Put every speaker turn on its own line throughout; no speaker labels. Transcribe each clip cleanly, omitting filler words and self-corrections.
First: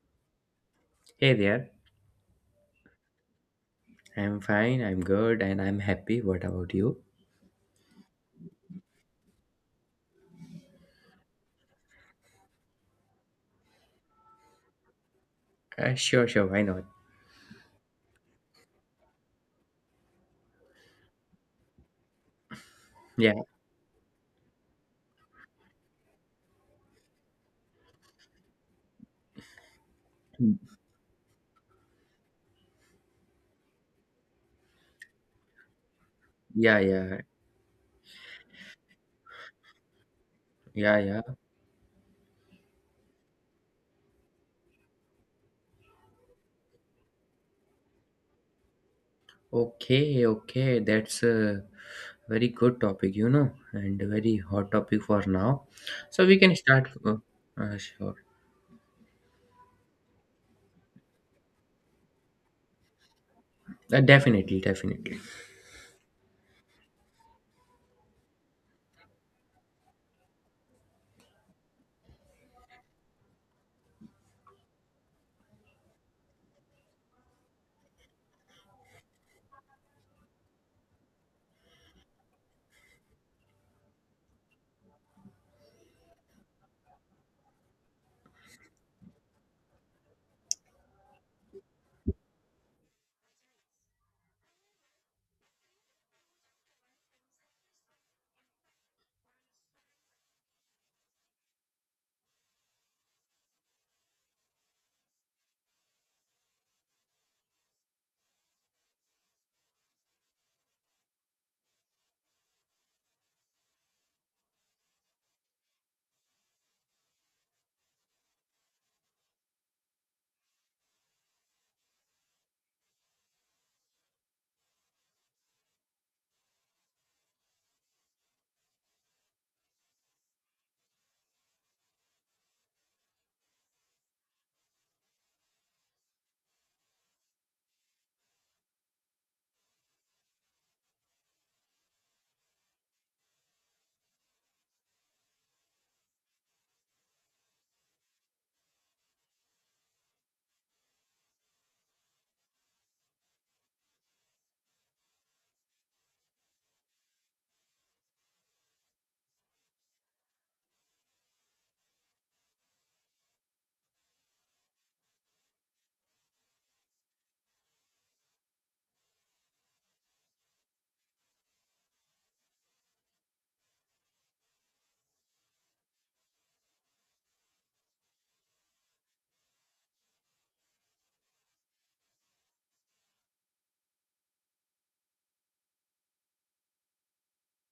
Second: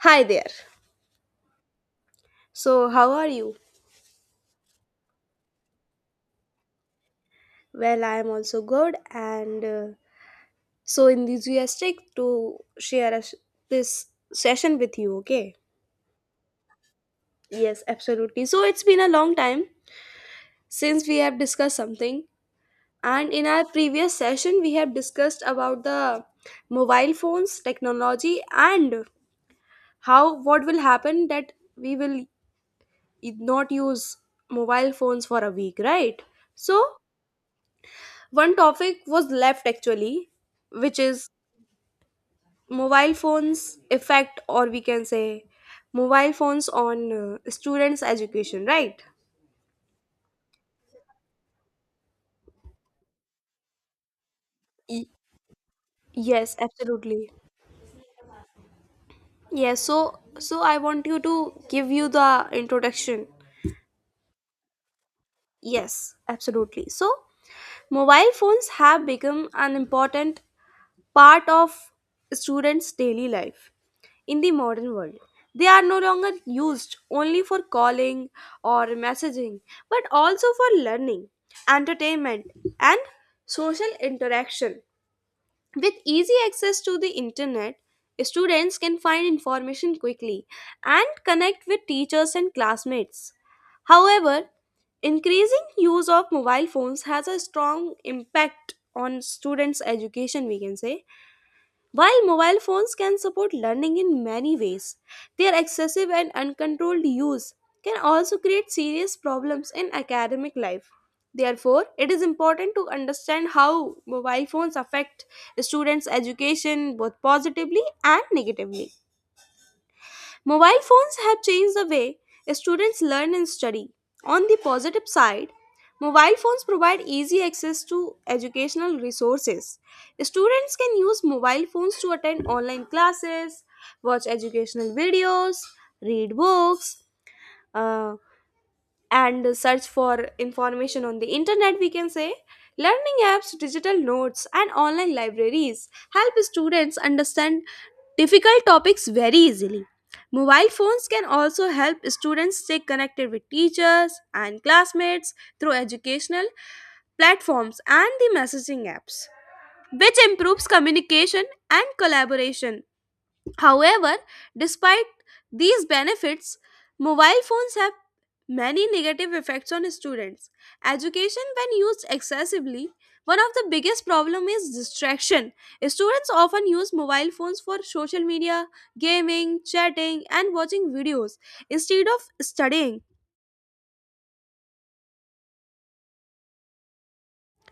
Hi there.
Hey there.
So, how are you?
I'm fine, I'm good, and I'm happy. What about you?
Well, I am also good and so enthusiastic to share this session with you, okay?
Sure, sure, why not?
Yes, absolutely. So, it's been a long time since we have discussed something,
Yeah.
and in our previous session, we have discussed about the mobile phones, technology, and how what
Mm.
will happen that we will not use mobile phones for a week, right?
Yeah,
So,
yeah,
one topic was left actually,
yeah,
which
yeah.
is mobile phones effect, or we can say mobile phones on students' education, right?
Okay, okay, that's a very good topic, you know, and a very hot topic for now. So we can
Yes,
start.
absolutely.
Sure.
Yes, so I want you to give you the introduction.
Definitely, definitely.
Yes, absolutely. So, mobile phones have become an important part of students' daily life in the modern world. They are no longer used only for calling or messaging, but also for learning, entertainment, and social interaction. With easy access to the internet, students can find information quickly and connect with teachers and classmates. However, increasing use of mobile phones has a strong impact on students' education, we can say while mobile phones can support learning in many ways, their excessive and uncontrolled use can also create serious problems in academic life. Therefore, it is important to understand how mobile phones affect students' education both positively and negatively. Mobile phones have changed the way students learn and study. On the positive side, mobile phones provide easy access to educational resources. Students can use mobile phones to attend online classes, watch educational videos, read books, uh, and search for information on the internet. We can say learning apps, digital notes, and online libraries help students understand difficult topics very easily. Mobile phones can also help students stay connected with teachers and classmates through educational platforms and the messaging apps, which improves communication and collaboration. However, despite these benefits, mobile phones have many negative effects on students' education. When used excessively, one of the biggest problem is distraction. Students often use mobile phones for social media, gaming, chatting, and watching videos instead of studying.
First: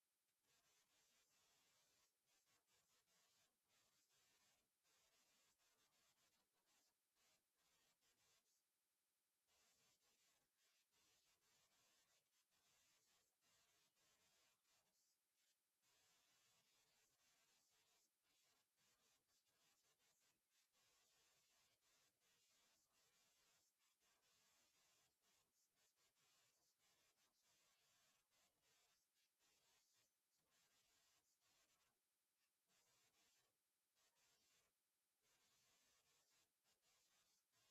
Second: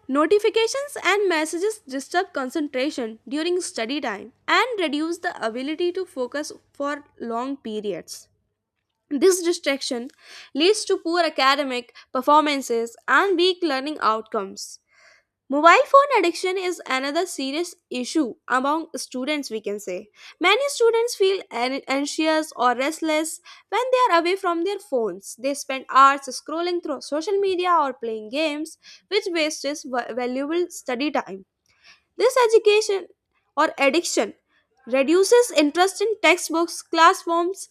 Notifications and messages disturb concentration during study time and reduce the ability to focus for long periods. This distraction leads to poor academic performances and weak learning outcomes. Mobile phone addiction is another serious issue among students, we can say. Many students feel anxious or restless when they are away from their phones. They spend hours scrolling through social media or playing games, which wastes valuable study time. This education or addiction reduces interest in textbooks, classrooms,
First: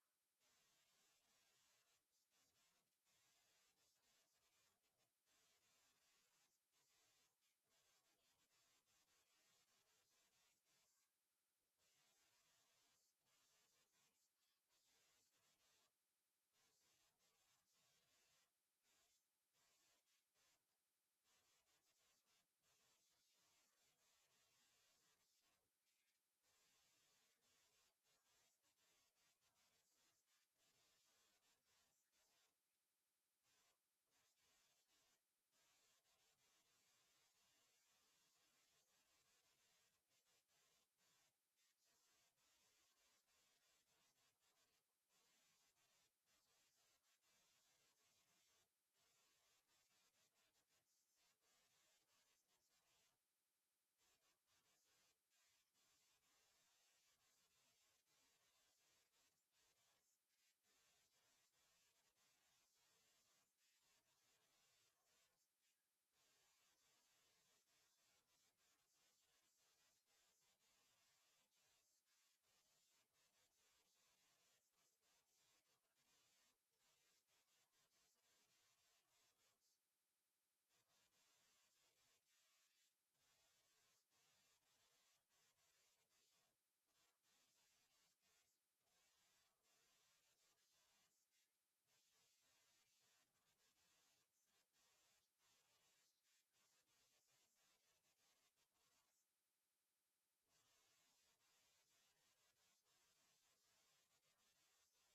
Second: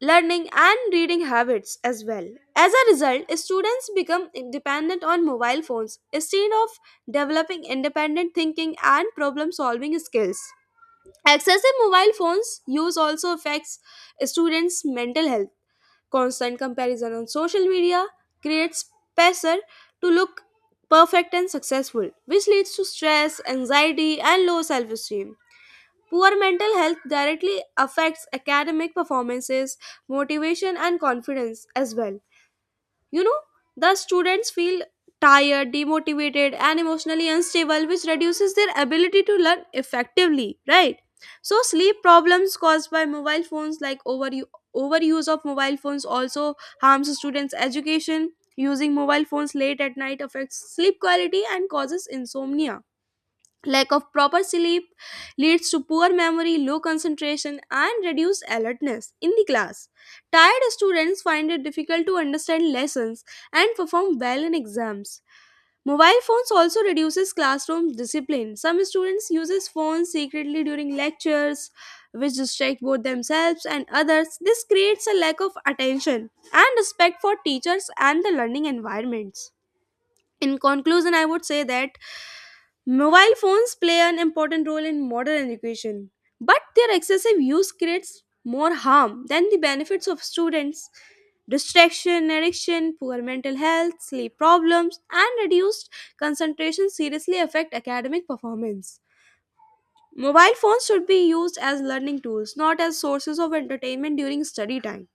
learning, and reading habits as well. As a result, students become dependent on mobile phones instead of developing independent thinking and problem solving skills. Excessive mobile phones use also affects students' mental health. Constant comparison on social media creates pressure to look perfect and successful, which leads to stress, anxiety, and low self esteem. Poor mental health directly affects academic performances, motivation, and confidence as well. You know, the students feel tired, demotivated, and emotionally unstable, which reduces their ability to learn effectively, right? So, sleep problems caused by mobile phones, like overuse of mobile phones, also harms students' education. Using mobile phones late at night affects sleep quality and causes insomnia. Lack of proper sleep leads to poor memory, low concentration, and reduced alertness in the class. Tired students find it difficult to understand lessons and perform well in exams. Mobile phones also reduces classroom discipline. Some students uses phones secretly during lectures, which distract both themselves and others. This creates a lack of attention and respect for teachers and the learning environments. In conclusion, I would say that mobile phones play an important role in modern education, but their excessive use creates more harm than the benefits of students. Distraction, addiction, poor mental health, sleep problems, and reduced concentration seriously affect academic performance. Mobile phones should be used as learning tools, not as sources of entertainment during study time.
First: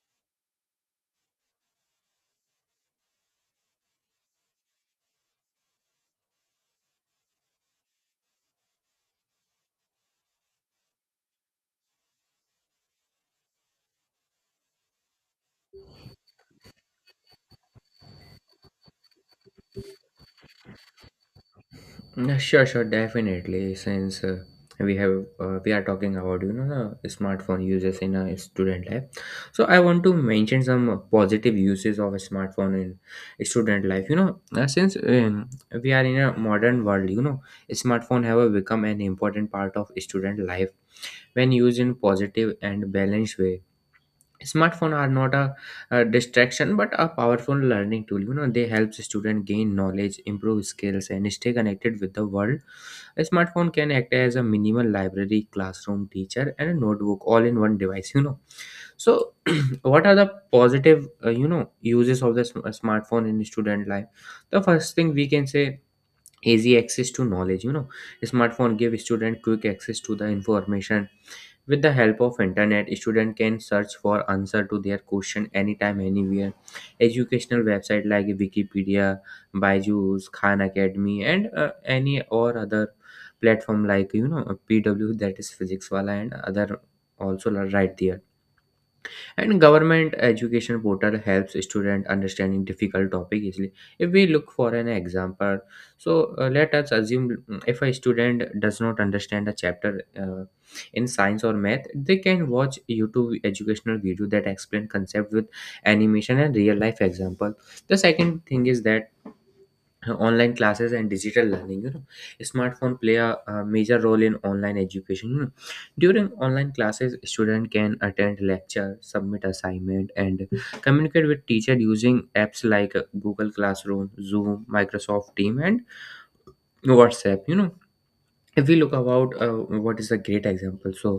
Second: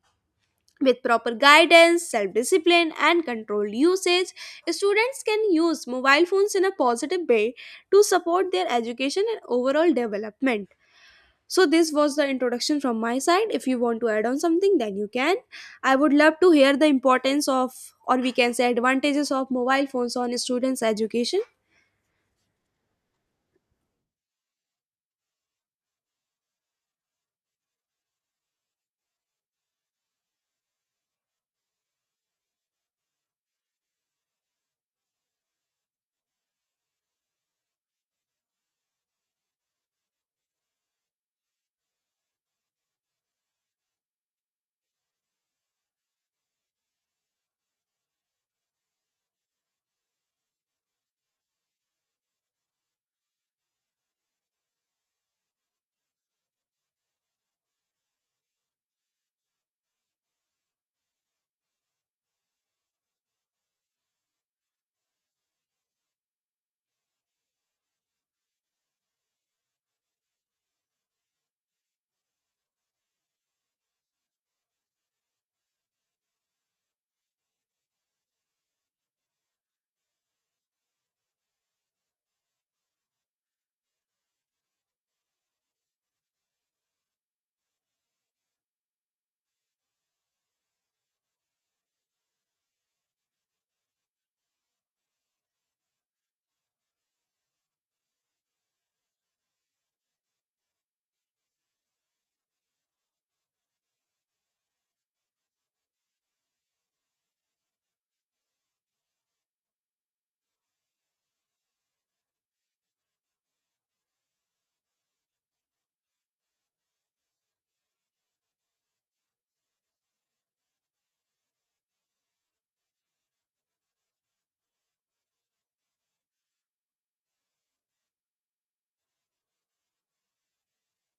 With proper guidance, self discipline, and controlled usage, students can use mobile phones in a positive way to support their education and overall development. So, this was the introduction from my side. If you want to add on something, then you can. I would love to hear the importance of, or we can say, advantages of mobile phones on students' education.
Yeah, sure, sure, definitely. Since we have We are talking about the smartphone uses in a student life, so I want to mention some positive uses of a smartphone in student life. You know, since we are in a modern world, you know, smartphone have become an important part of student life when used in positive and balanced way. Smartphone are not a distraction but a powerful learning tool. You know, they help student gain knowledge, improve skills, and stay connected with the world. A smartphone can act as a minimal library, classroom teacher, and a notebook, all in one device. You know, so what are the positive uses of the smartphone in student life? The first thing, we can say, easy access to knowledge. You know, smartphone give student quick access to the information. With the help of internet, students can search for answer to their question, anytime, anywhere. Educational website like Wikipedia, Byju's, Khan Academy, and any or other platform like, you know, PW, that is Physics Wala, and other also are right there, and government education portal helps student understanding difficult topic easily. If we look for an example, so let us assume, if a student does not understand a chapter in science or math, they can watch youtube educational video that explain concept with animation and real life example. The second thing is that online classes and digital learning. You know, smartphone play a major role in online education. You know, during online classes, student can attend lecture, submit assignment, and communicate with teacher using apps like google classroom, zoom, microsoft team, and whatsapp. You know, if we look about what is a great example, so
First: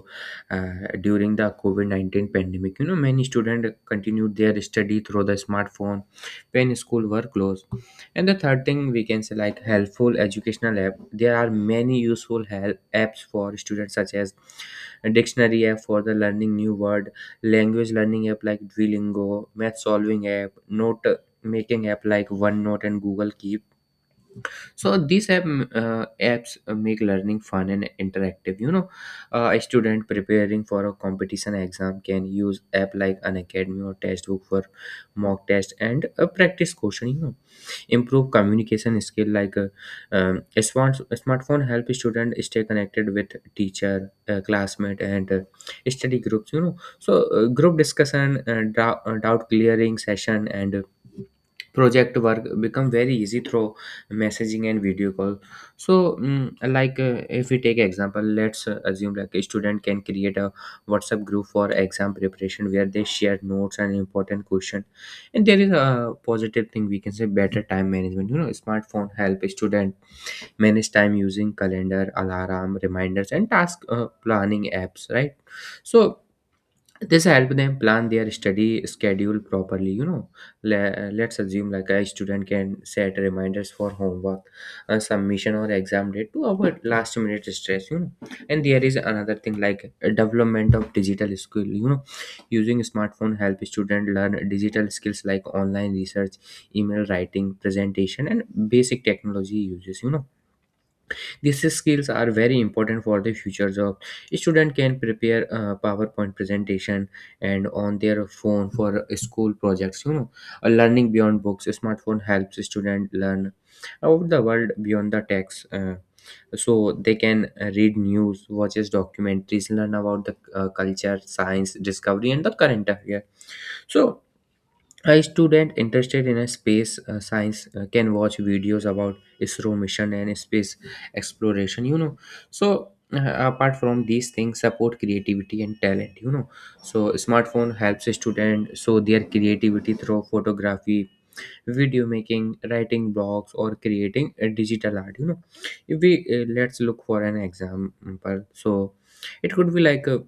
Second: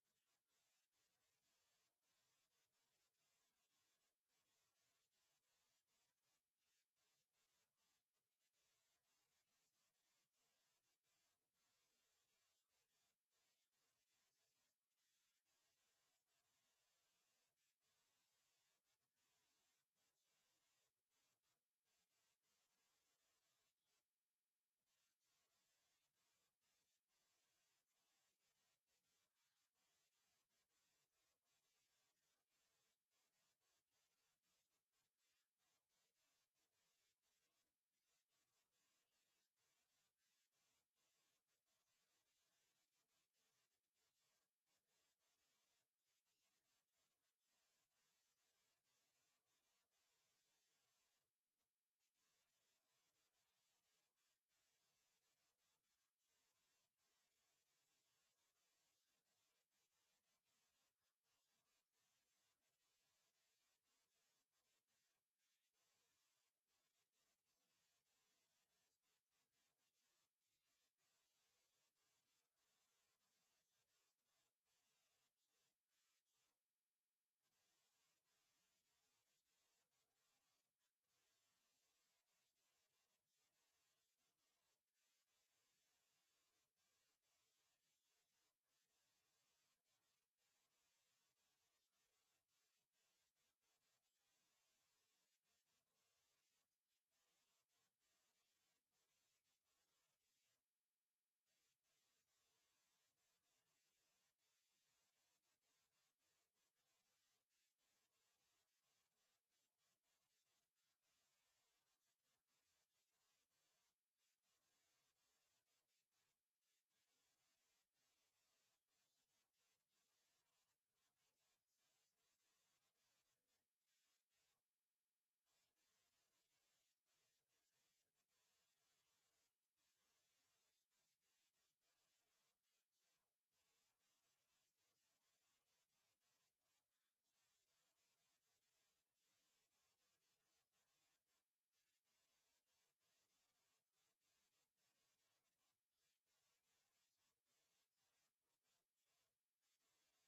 during the covid-19 pandemic, you know, many students continued their study through the smartphone when school were closed. And the third thing, we can say, like helpful educational app. There are many useful help apps for students, such as a dictionary app for the learning new word, language learning app like duolingo, math solving app, note making app like onenote and google keep. So these apps make learning fun and interactive. You know, a student preparing for a competition exam can use app like an academy or textbook for mock test and a practice question. You know, improve communication skill, like a smartphone help student stay connected with teacher, classmate, and study groups. You know, so group discussion, doubt clearing session, and project work become very easy through messaging and video call. So, like, if we take example, let's assume like a student can create a whatsapp group for exam preparation where they share notes and important question. And there is a positive thing, we can say, better time management. You know, smartphone help a student manage time using calendar, alarm, reminders, and task planning apps, right? So this help them plan their study schedule properly. You know, let's assume like a student can set reminders for homework submission or exam date to avoid last minute stress. You know, and there is another thing, like development of digital skill. You know, using smartphone help student learn digital skills like online research, email writing, presentation, and basic technology uses. You know, these skills are very important for the future job. Student can prepare PowerPoint presentation and on their phone for school projects. You know, learning beyond books. A smartphone helps student learn about the world beyond the text. So they can read news, watches documentaries, learn about the culture, science, discovery, and the current affair. So a student interested in a space science can watch videos about ISRO mission and space exploration. You know, so apart from these things, support creativity and talent. You know, so smartphone helps a student show their creativity through photography, video making, writing blogs, or creating a digital art. You know, if we let's look for an example, so it could be like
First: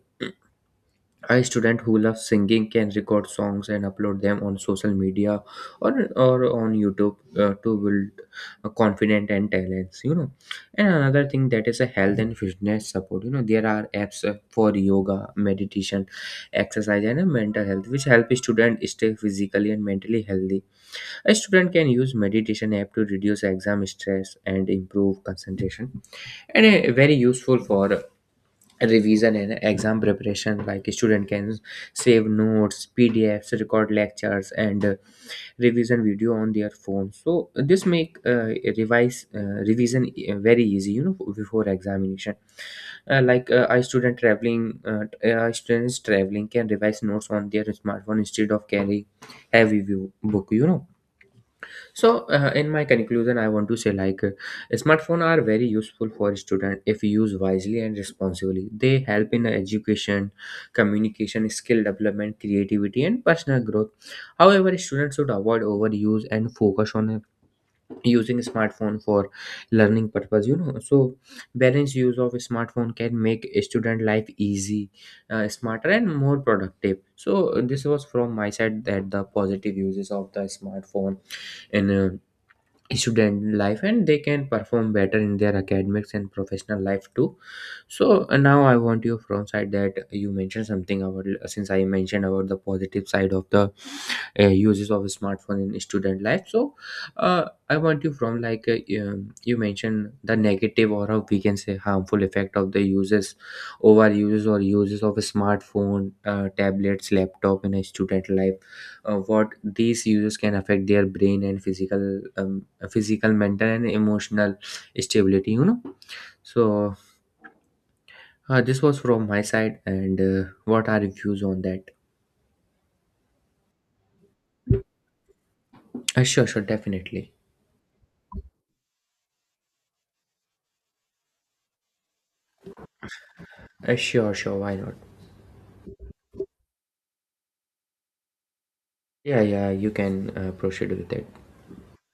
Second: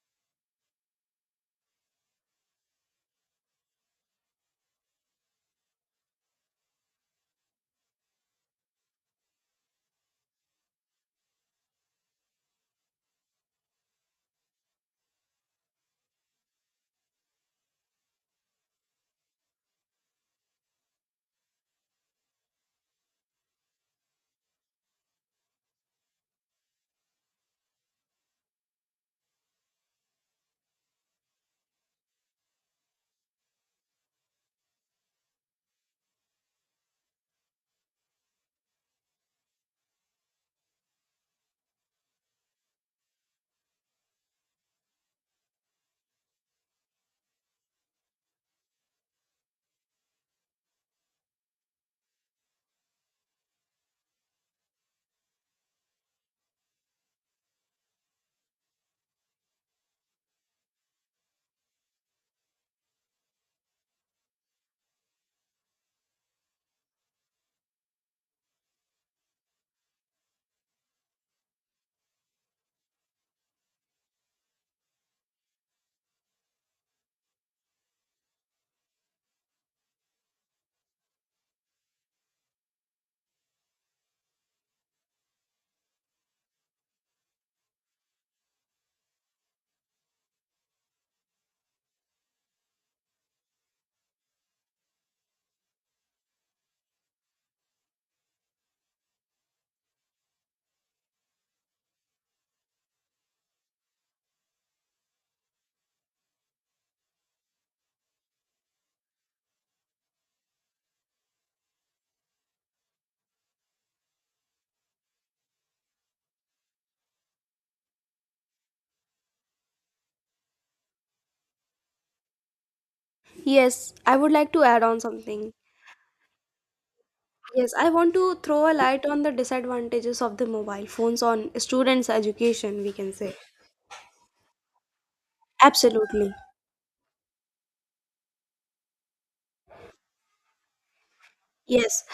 a student who loves singing can record songs and upload them on social media, or on youtube to build a confident and talents. You know, and another thing, that is a health and fitness support. You know, there are apps for yoga, meditation, exercise, and mental health, which help students stay physically and mentally healthy. A student can use meditation app to reduce exam stress and improve concentration. And very useful for revision and exam preparation, like a student can save notes, pdfs, record lectures, and revision video on their phone. So this make revise revision very easy, you know, before examination. uh, like uh, i student traveling uh, I students traveling can revise notes on their smartphone instead of carrying heavy view book. You know, so in my conclusion, I want to say, like, smartphone are very useful for student if used wisely and responsibly. They help in education, communication, skill development, creativity, and personal growth. However, students should avoid overuse and focus on using smartphone for learning purpose. You know, so balanced use of smartphone can make a student life easy, smarter, and more productive. So, this was from my side, that the positive uses of the smartphone in student life, and they can perform better in their academics and professional life too. So now I want you from side that you mentioned something about, since I mentioned about the positive side of the uses of smartphone in student life, so I want you, from like you mentioned the negative, or how we can say harmful effect of the uses over uses or uses of a smartphone, tablets, laptop in a student life. What these users can affect their brain and physical, mental, and emotional stability, you know? So this was from my side, and what are your views on that?
Yes, I would like to add on something.
Sure, sure, definitely.
Yes, I want to throw a light on the disadvantages of the mobile phones on students' education, we can say.
Sure, sure, why not?
Absolutely.
Yeah, yeah, you can proceed with it.
Yes,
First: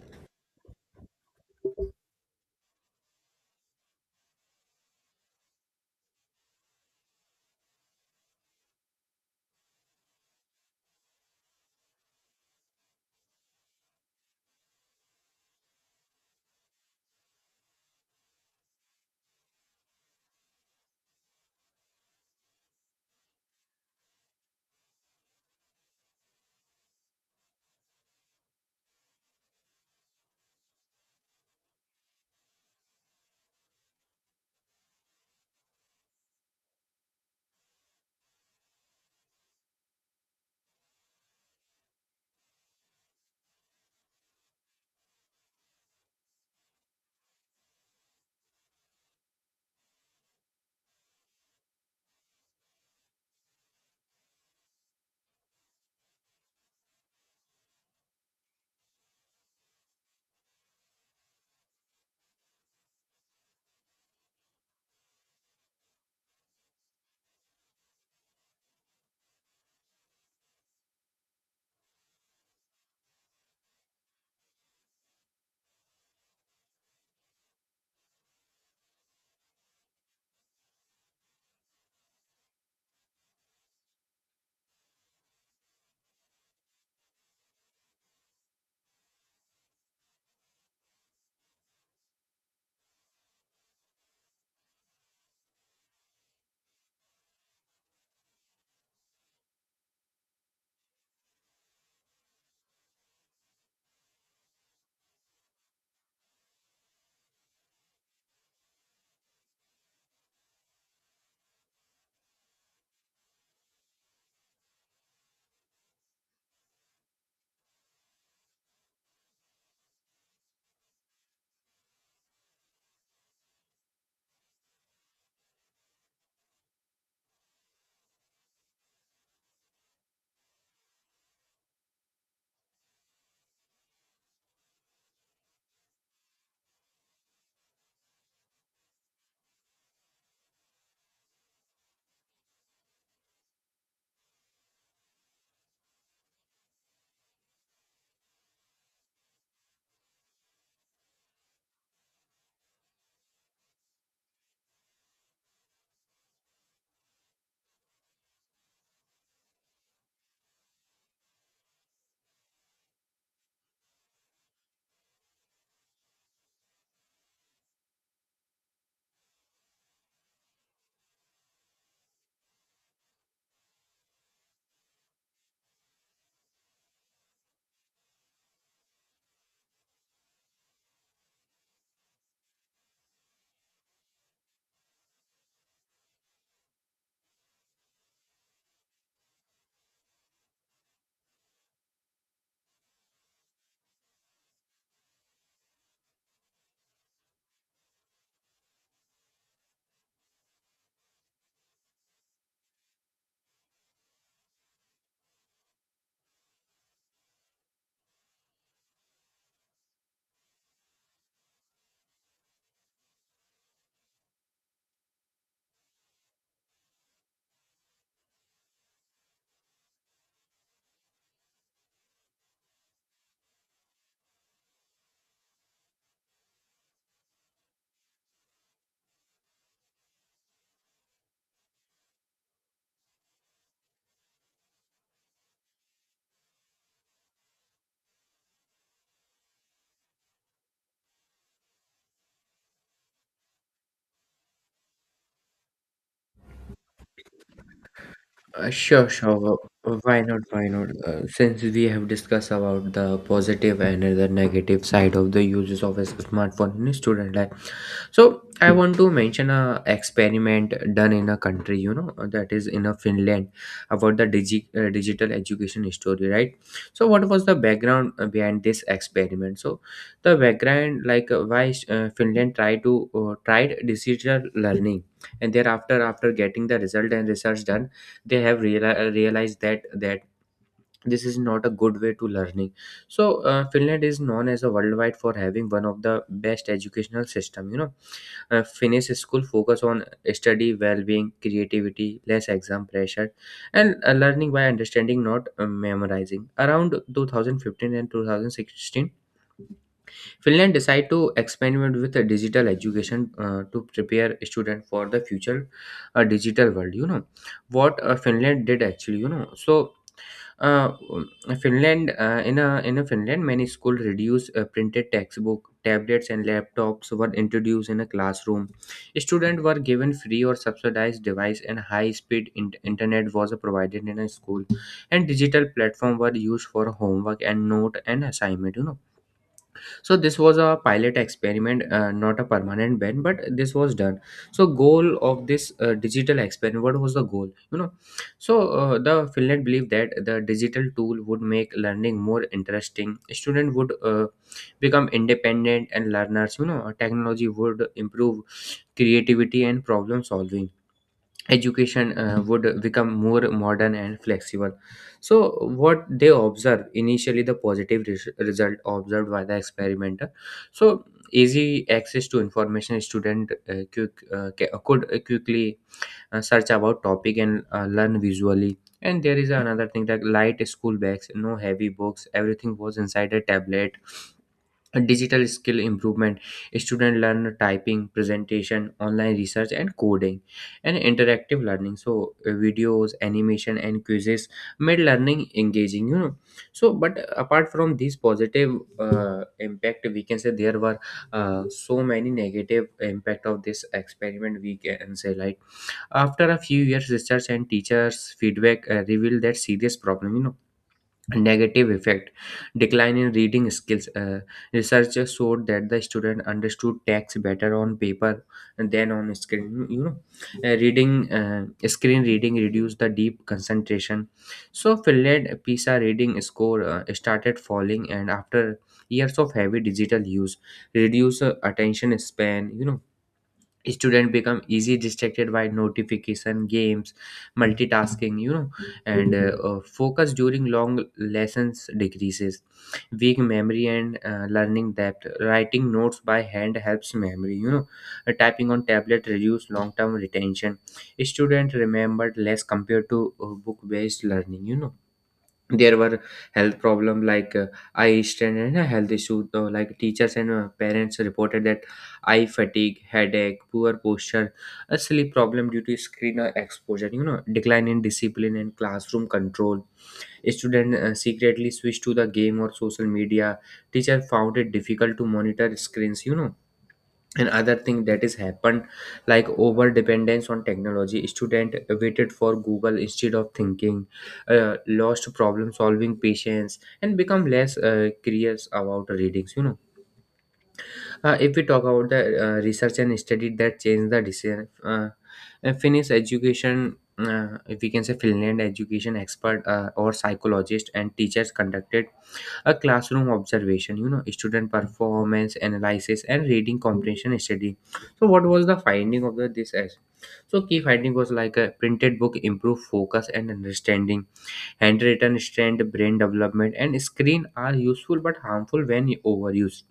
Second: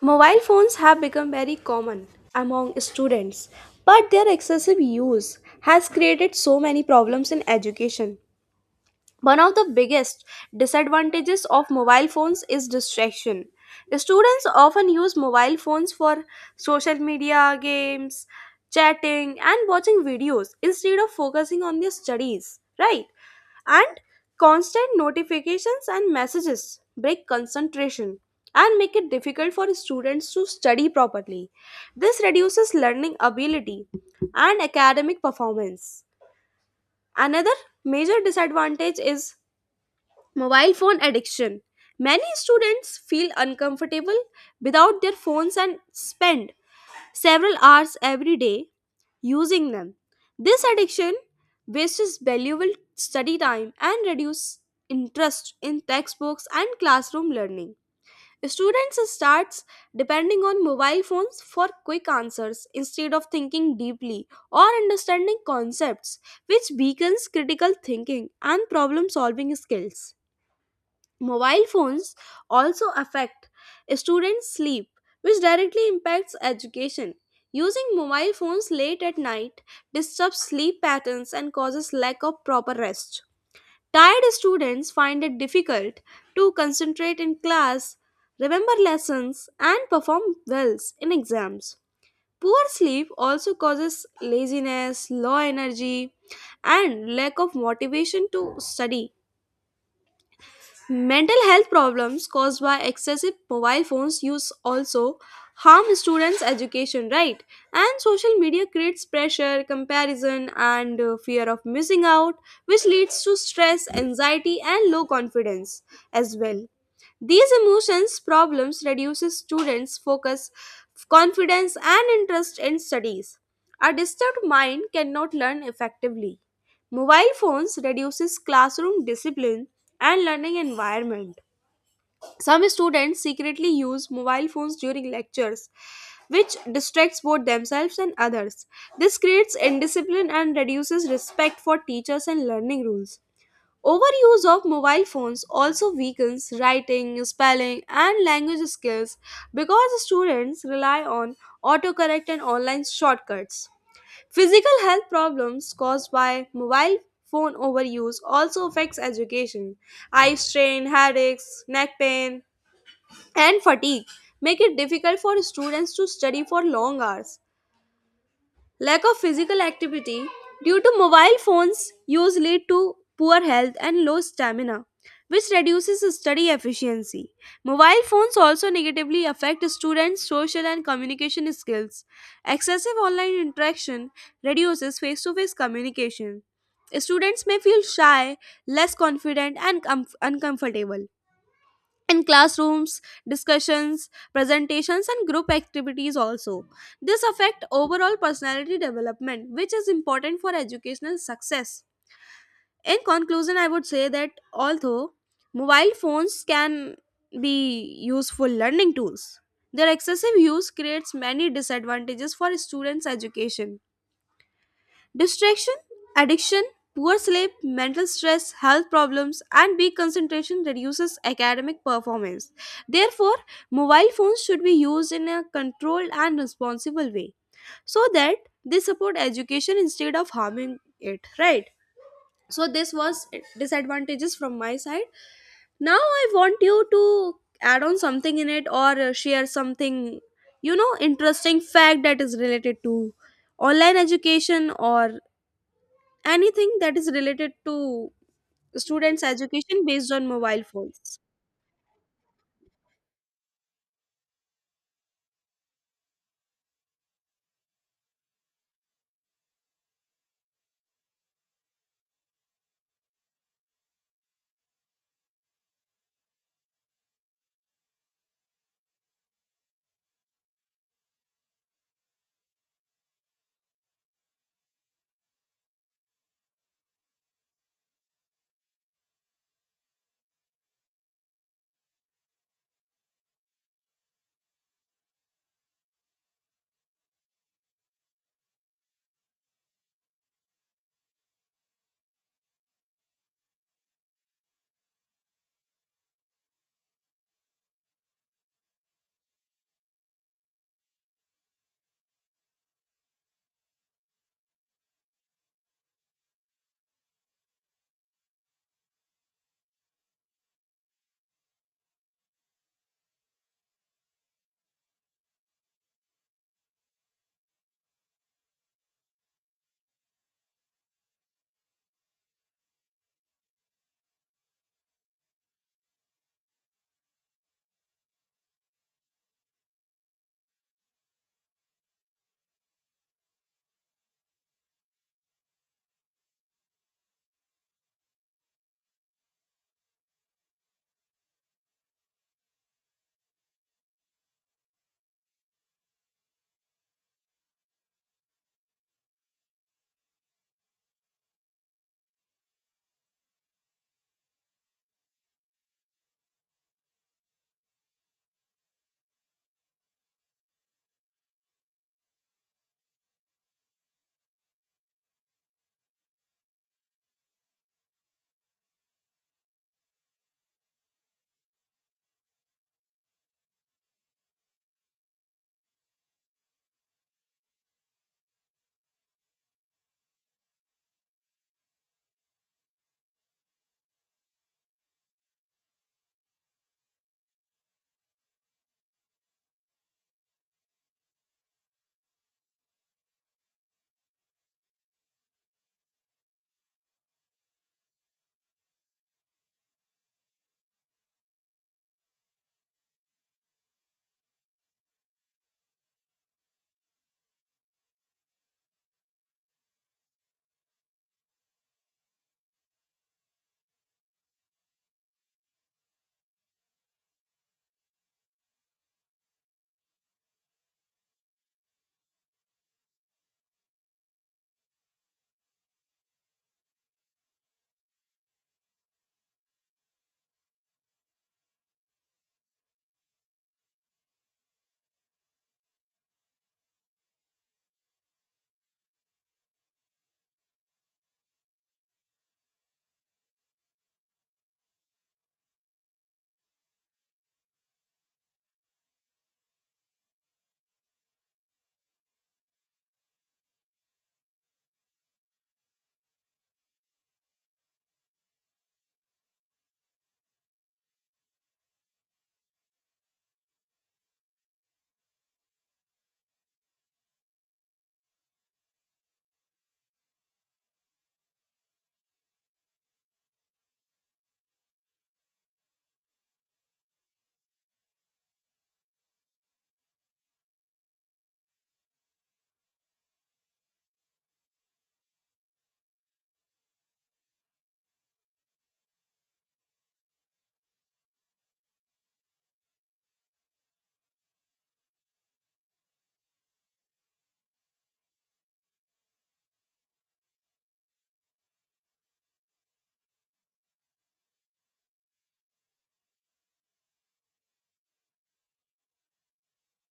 mobile phones have become very common among students, but their excessive use has created so many problems in education. One of the biggest disadvantages of mobile phones is distraction. Students often use mobile phones for social media, games, chatting, and watching videos instead of focusing on their studies, right? And constant notifications and messages break concentration and make it difficult for students to study properly. This reduces learning ability and academic performance. Another major disadvantage is mobile phone addiction. Many students feel uncomfortable without their phones and spend several hours every day using them. This addiction wastes valuable study time and reduces interest in textbooks and classroom learning. Students starts depending on mobile phones for quick answers instead of thinking deeply or understanding concepts, which weakens critical thinking and problem solving skills. Mobile phones also affect students' sleep, which directly impacts education. Using mobile phones late at night disturbs sleep patterns and causes lack of proper rest. Tired students find it difficult to concentrate in class, remember lessons, and perform well in exams. Poor sleep also causes laziness, low energy, and lack of motivation to study. Mental health problems caused by excessive mobile phones use also harm students' education, right? And social media creates pressure, comparison, and fear of missing out, which leads to stress, anxiety, and low confidence as well. These emotions problems reduces students' focus, confidence, and interest in studies. A disturbed mind cannot learn effectively. Mobile phones reduces classroom discipline and learning environment. Some students secretly use mobile phones during lectures, which distracts both themselves and others. This creates indiscipline and reduces respect for teachers and learning rules. Overuse of mobile phones also weakens writing, spelling, and language skills because students rely on autocorrect and online shortcuts. Physical health problems caused by mobile phone overuse also affects education. Eye strain, headaches, neck pain, and fatigue make it difficult for students to study for long hours. Lack of physical activity due to mobile phones use lead to poor health and low stamina, which reduces study efficiency. Mobile phones also negatively affect students' social and communication skills. Excessive online interaction reduces face to face communication. Students may feel shy, less confident, and uncomfortable in classrooms discussions, presentations, and group activities also. This affect overall personality development, which is important for educational success. In conclusion, I would say that although mobile phones can be useful learning tools, their excessive use creates many disadvantages for students education. Distraction, addiction, poor sleep, mental stress, health problems, and weak concentration reduces academic performance. Therefore, mobile phones should be used in a controlled and responsible way so that they support education instead of harming it, right? So this was disadvantages from my side. Now I want you to add on something in it or share something, you know, interesting fact that is related to online education or anything that is related to
uh, sure
students
sure
education
wh-
based
why
on
not,
mobile
why not?
phones.
Since we have discussed about the positive and the negative side of the uses of a smartphone in a student life. So I want to mention a experiment done in a country, you know, that is in a Finland, about the digital education story, right? So what was the background behind this experiment? So the background, like, why Finland tried digital learning, and thereafter, after getting the result and research done, they have realized that this is not a good way to learning. So Finland is known as a worldwide for having one of the best educational system, you know, finish school, focus on study, well-being, creativity, less exam pressure, and learning by understanding, not memorizing. Around 2015 and 2016, Finland decided to experiment with a digital education to prepare students for the future digital world. You know what Finland did actually. Uh, Finland, in a Finland, many schools reduced printed textbook, tablets and laptops were introduced in a classroom. Students were given free or subsidized device and high speed internet was provided in a school, and digital platform were used for homework and note and assignment. So this was a pilot experiment, not a permanent ban, but this was done. So goal of this digital experiment, what was the goal? So the Finland believed that the digital tool would make learning more interesting, student would become independent and learners. Technology would improve creativity and problem solving, education would become more modern and flexible. So what they observe initially, the positive result observed by the experimenter. So easy access to information, student quick, could quickly search about topic and learn visually. And there is another thing, that light school bags, no heavy books, everything was inside a tablet. A digital skill improvement, student learn typing, presentation, online research and coding. And interactive learning, so videos, animation and quizzes made learning engaging. So but apart from these positive impact, we can say there were so many negative impact of this experiment. We can say, like, after a few years, research and teachers feedback revealed that serious problem, negative effect. Decline in reading skills, researchers showed that the student understood text better on paper than on screen. Reading, screen reading reduced the deep concentration. So Finland PISA reading score started falling, and after years of heavy digital use, reduced attention span. Student become easy distracted by notification, games, multitasking. And focus during long lessons decreases. Weak memory and learning depth, writing notes by hand helps memory. Typing on tablet reduce long term retention, student remembered less compared to book based learning. There were health problem like eye strain and a health issue. So, like, teachers and parents reported that eye fatigue, headache, poor posture, a sleep problem due to screen exposure, decline in discipline and classroom control. Student secretly switched to the game or social media, teacher found it difficult to monitor screens. And other thing that is happened, like, over dependence on technology, student waited for Google instead of thinking, lost problem solving patience and become less curious about readings. If we talk about the research and study that changed the decision, Finnish education, if we can say, Finland education expert or psychologist and teachers conducted a classroom observation, student performance analysis and reading comprehension study. So what was the finding of this, as, so key finding was like a printed book improve focus and understanding, handwritten strength brain development, and screen are useful but harmful when overused.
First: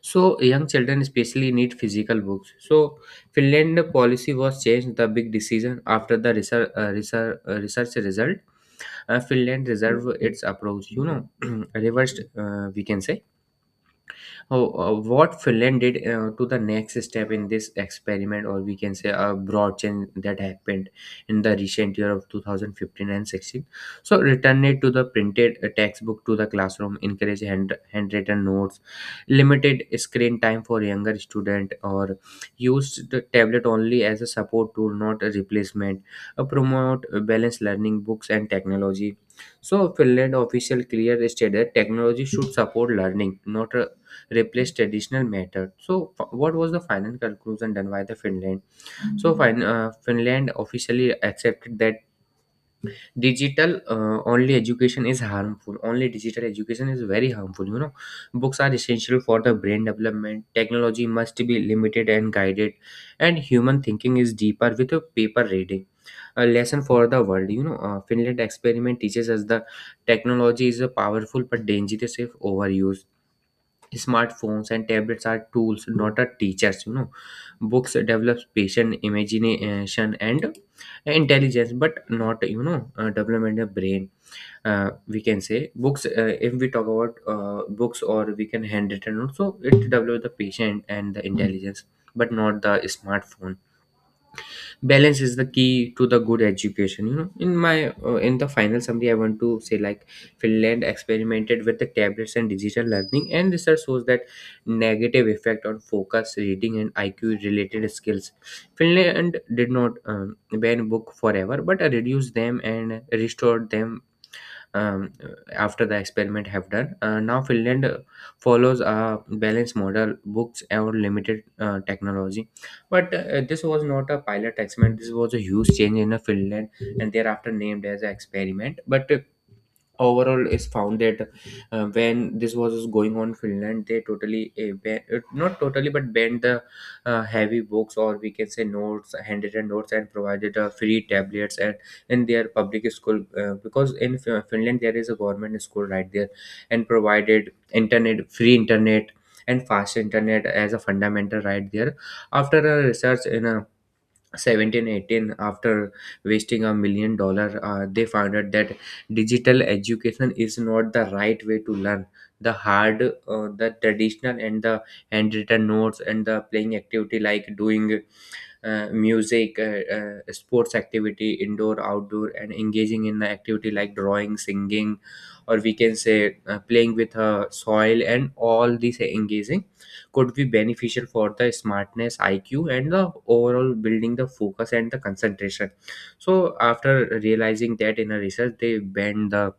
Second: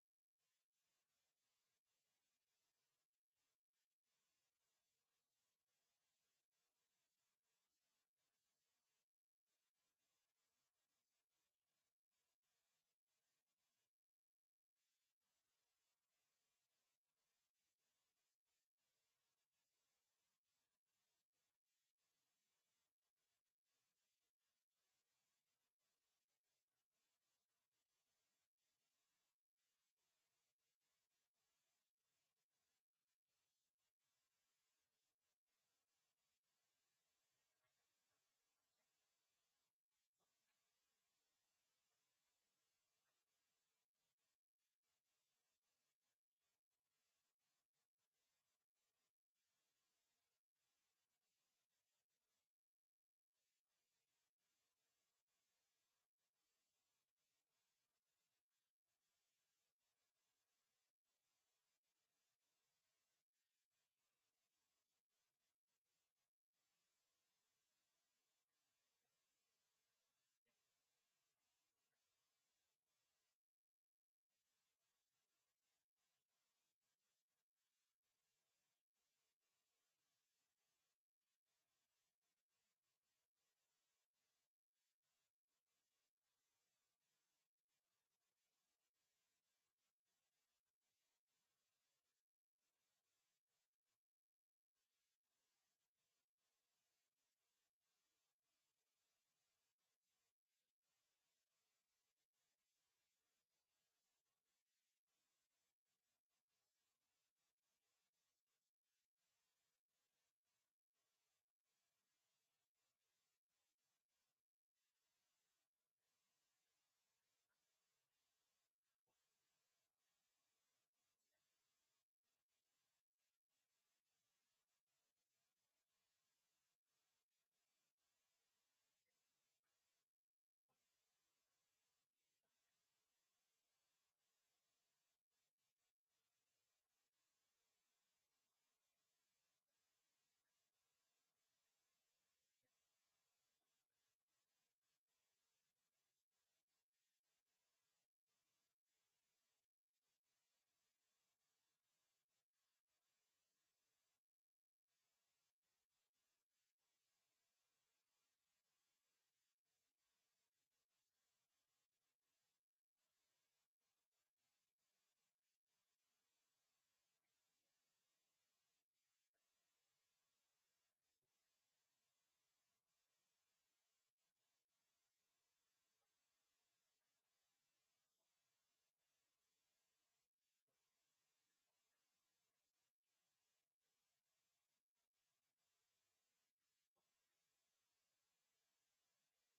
So young children especially need physical books. So Finland policy was changed, the big decision after the research, research result. Finland reserve its approach, you know, reversed, we can say. Oh, what Finland did to the next step in this experiment, or we can say a broad change that happened in the recent year of 2015 and 16. So, return it to the printed textbook to the classroom, encourage handwritten notes, limited screen time for younger student, or use the tablet only as a support tool, not a replacement. Promote balanced learning, books and technology. So, Finland official clear stated that technology should support learning, not replace traditional method. So, what was the final conclusion done by the Finland? So, Finland officially accepted that digital only education is harmful. Only digital education is very harmful. Books are essential for the brain development, technology must be limited and guided, and human thinking is deeper with a paper reading. A lesson for the world. Finland experiment teaches us the technology is a powerful but dangerous if overused. Smartphones and tablets are tools, not a teachers. Books develops patience, imagination, and intelligence, but not development of brain. We can say books. If we talk about books, or we can handwritten also, it develops the patient and the intelligence, but not the smartphone. Balance is the key to the good education. In my in the final summary, I want to say, like, Finland experimented with the tablets and digital learning, and research shows that negative effect on focus, reading and IQ related skills. Finland did not ban book forever, but reduced them and restored them. um, After the experiment have done. Now Finland follows a balanced model, books or limited technology. But this was not a pilot experiment. This was a huge change in Finland, and thereafter named as an experiment. But overall is found that when this was going on, Finland, they totally not totally, but banned the heavy books, or we can say notes, handwritten notes, and provided free tablets and in their public school because in Finland there is a government school right there, and provided internet, free internet and fast internet as a fundamental right there. After a research in a 17 18, after wasting $1 million they found out that digital education is not the right way to learn. The hard, the traditional and the handwritten notes and the playing activity, like doing music, sports activity, indoor, outdoor, and engaging in the activity like drawing, singing, or we can say playing with soil, and all these engaging could be beneficial for the smartness, IQ, and the overall building the focus and the concentration. So after realizing that in a research, they banned the,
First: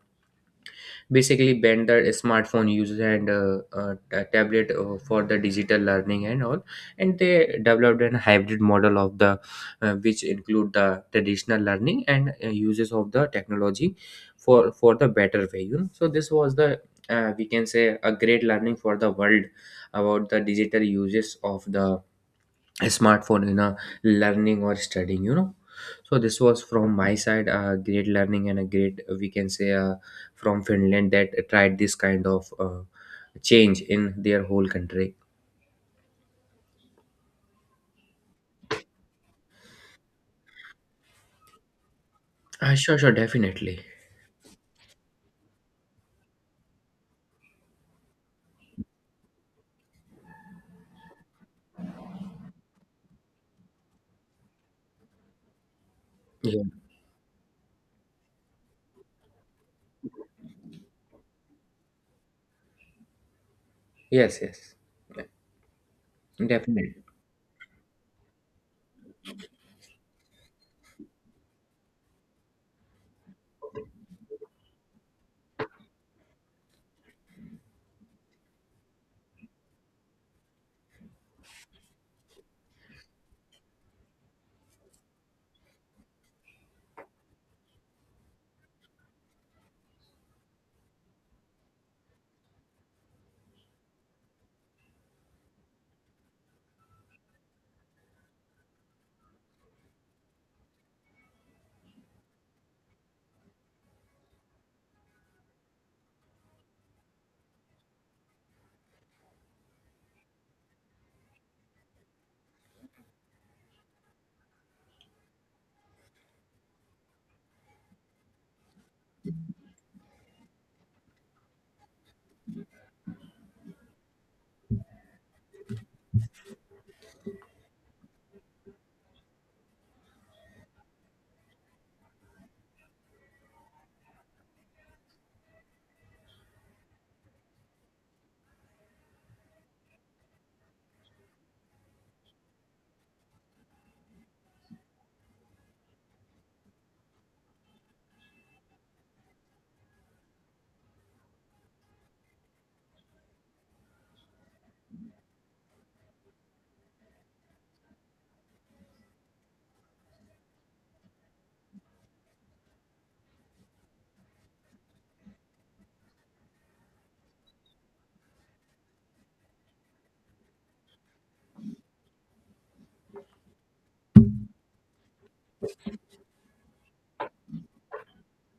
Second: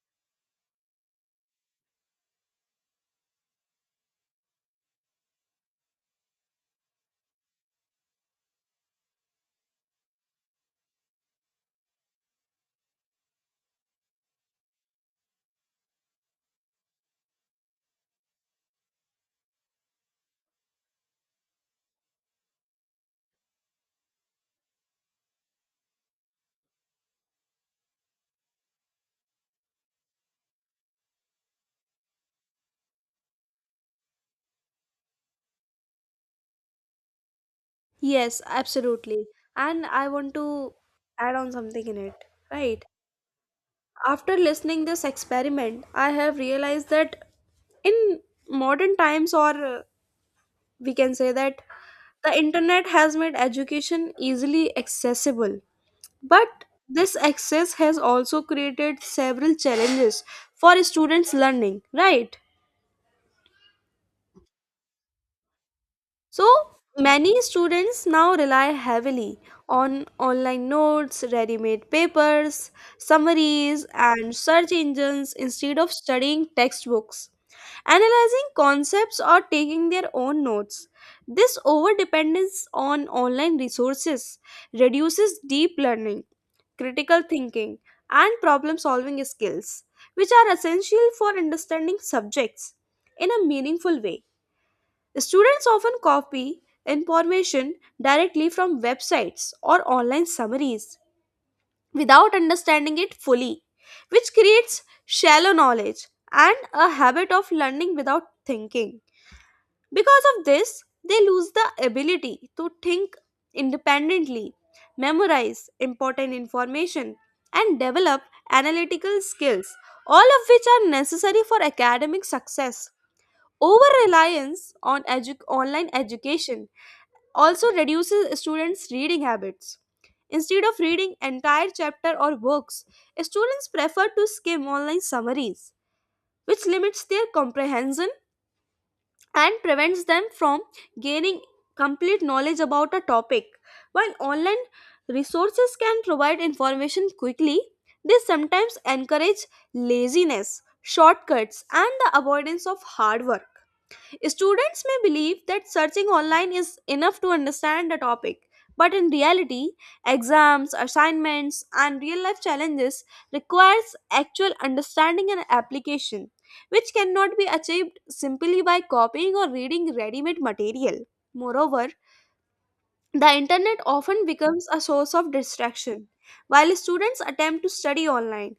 basically banned the smartphone usage and tablet for the digital learning and all, and they developed a hybrid model of the which include the traditional learning and uses of the technology for the better way. So this was the we can say a great learning for the world about the digital uses of the smartphone in a learning or studying. So this was from my side, a great learning and a great, we can say from Finland that tried this kind of change in their whole country.
Yes, absolutely. And I want to add on something in it,
Uh,
right?
sure, sure, definitely.
After listening this experiment, I have realized that in modern times or we can say that the internet has made education easily accessible,
Yeah.
but this access has also created several challenges for students learning, right?
Yes, yes.
So
Yeah, definitely.
many students now rely heavily on online notes, ready made papers, summaries, and search engines instead of studying textbooks, analyzing concepts, or taking their own notes. This overdependence on online resources reduces deep learning, critical thinking, and problem solving skills, which are essential for understanding subjects in a meaningful way. Students often copy information directly from websites or online summaries without understanding it fully, which creates shallow knowledge and a habit of learning without thinking. Because of this, they lose the ability to think independently, memorize important information, and develop analytical skills, all of which are necessary for academic success. Over reliance on online education also reduces students' reading habits. Instead of reading entire chapter or books, students prefer to skim online summaries, which limits their comprehension and prevents them from gaining complete knowledge about a topic. While online resources can provide information quickly, they sometimes encourage laziness, shortcuts, and the avoidance of hard work. Students may believe that searching online is enough to understand the topic, but in reality, exams, assignments, and real life challenges requires actual understanding and application, which cannot be achieved simply by copying or reading ready-made material. Moreover, the internet often becomes a source of distraction. While students attempt to study online,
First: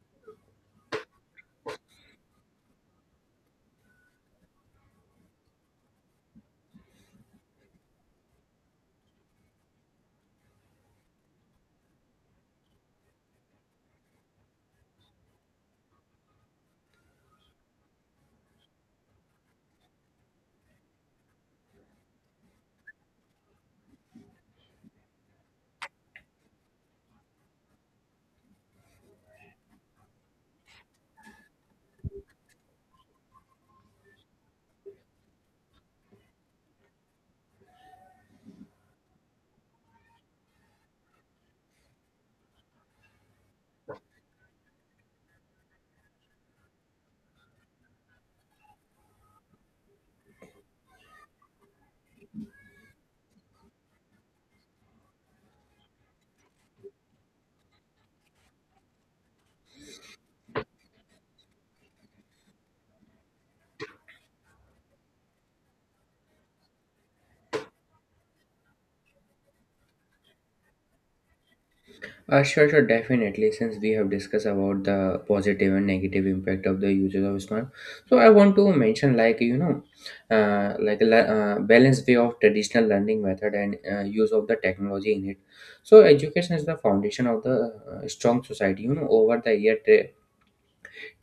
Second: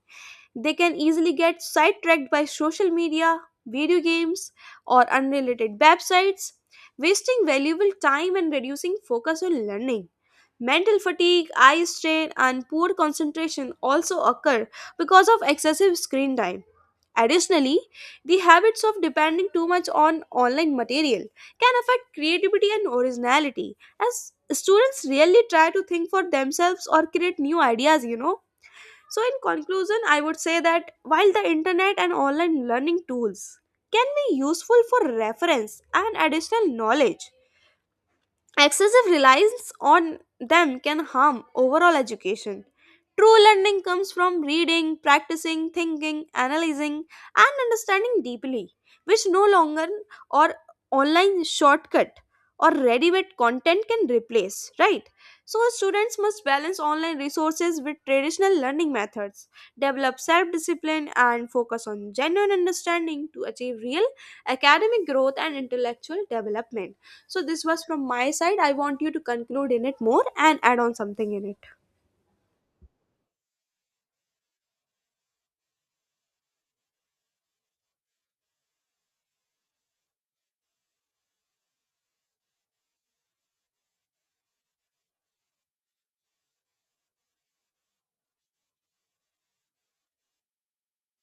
they can easily get sidetracked by social media, video games, or unrelated websites, wasting valuable time and reducing focus on learning. Mental fatigue, eye strain, and poor concentration also occur because of excessive screen time. Additionally, the habits of depending too much on online material can affect creativity and originality, as students rarely try to think for themselves or create new ideas, you know. So, in conclusion, I would say that while the internet and online learning tools can be useful for reference and additional knowledge, excessive reliance on them can harm overall education. True learning comes from reading, practicing, thinking, analyzing, and understanding deeply, which no longer or online shortcut or ready-made content can replace, right? So students must balance online resources with traditional learning methods, develop self-discipline and focus on genuine understanding to achieve real academic growth and intellectual development. So, this was from my side. I want you to conclude in it more and add on something in it.
Sure, sure, definitely. Since we have discussed about the positive and negative impact of the usage of smartphone, so I want to mention, like, you know, like a balanced way of traditional learning method and use of the technology in it. So education is the foundation of the strong society. You know, over the year,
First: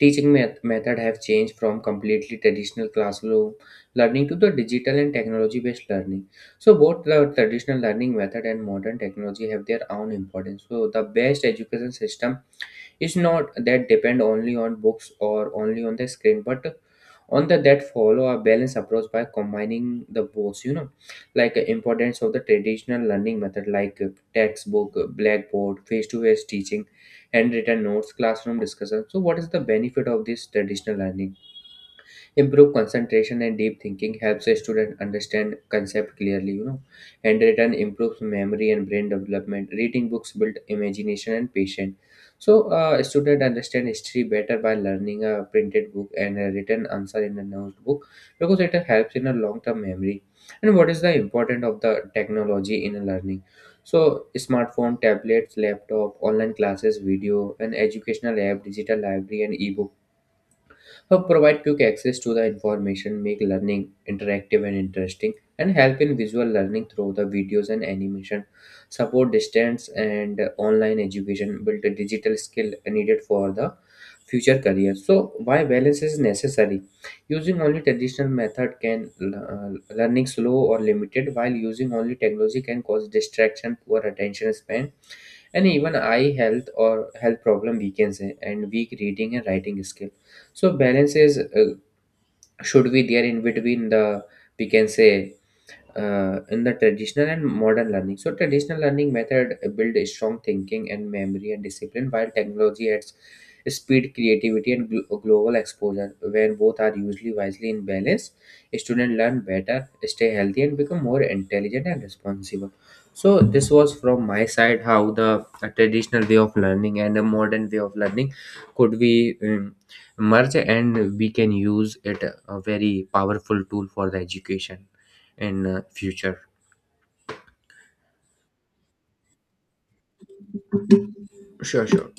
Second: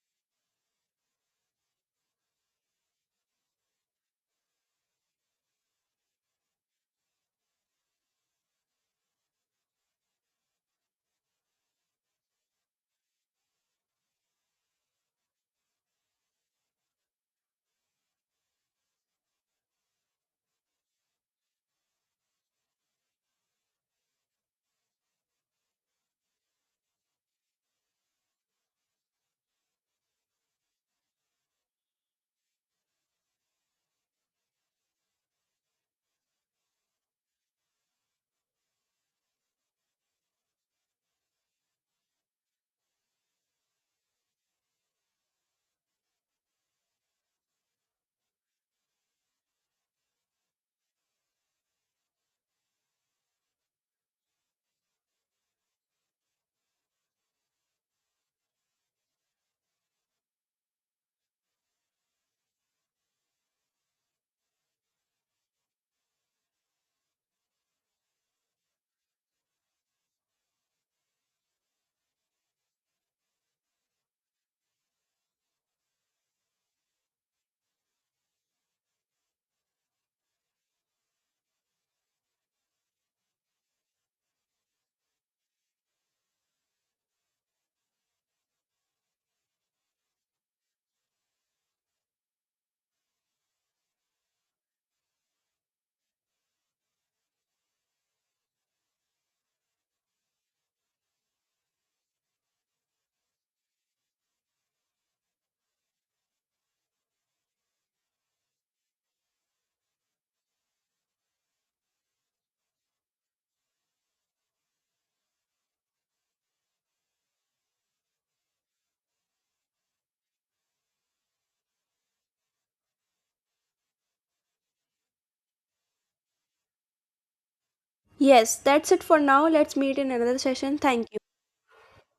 teaching method have changed from completely traditional classroom learning to the digital and technology based learning. So both the traditional learning method and modern technology have their own importance. So the best education system, it's not that depend only on books or only on the screen, but on the that follow a balanced approach by combining the both. Like importance of the traditional learning method like textbook, blackboard, face-to-face teaching, handwritten notes, classroom discussion. So what is the benefit of this traditional learning? Improved concentration and deep thinking helps a student understand concept clearly, you know. Handwritten improves memory and brain development, reading books build imagination and patience. So, a student understand history better by learning a printed book and a written answer in a notebook, because it helps in a long-term memory. And what is the importance of the technology in a learning? So, smartphone, tablets, laptop, online classes, video, and educational app, digital library, and e-book provide quick access to the information, make learning interactive and interesting, and help in visual learning through the videos and animation, support distance and online education, build a digital skill needed for the future career. So, why balance is necessary? Using only traditional method can learning slow or limited, while using only technology can cause distraction, poor attention span and even eye health or health problem, we can say, and weak reading and writing skill. So balance is should be there in between the, we can say in the traditional and modern learning. So traditional learning method build a strong thinking and memory and discipline, while technology adds speed, creativity, and global exposure. When both are usually wisely in balance, students learn better, stay healthy, and become more intelligent and responsible. So this was from my side, how the traditional way of learning and a modern way of learning could be merged, and we can use it a very powerful tool for the education in future.
Yes, that's it for now. Let's meet in another session. Thank you.
Sure, sure.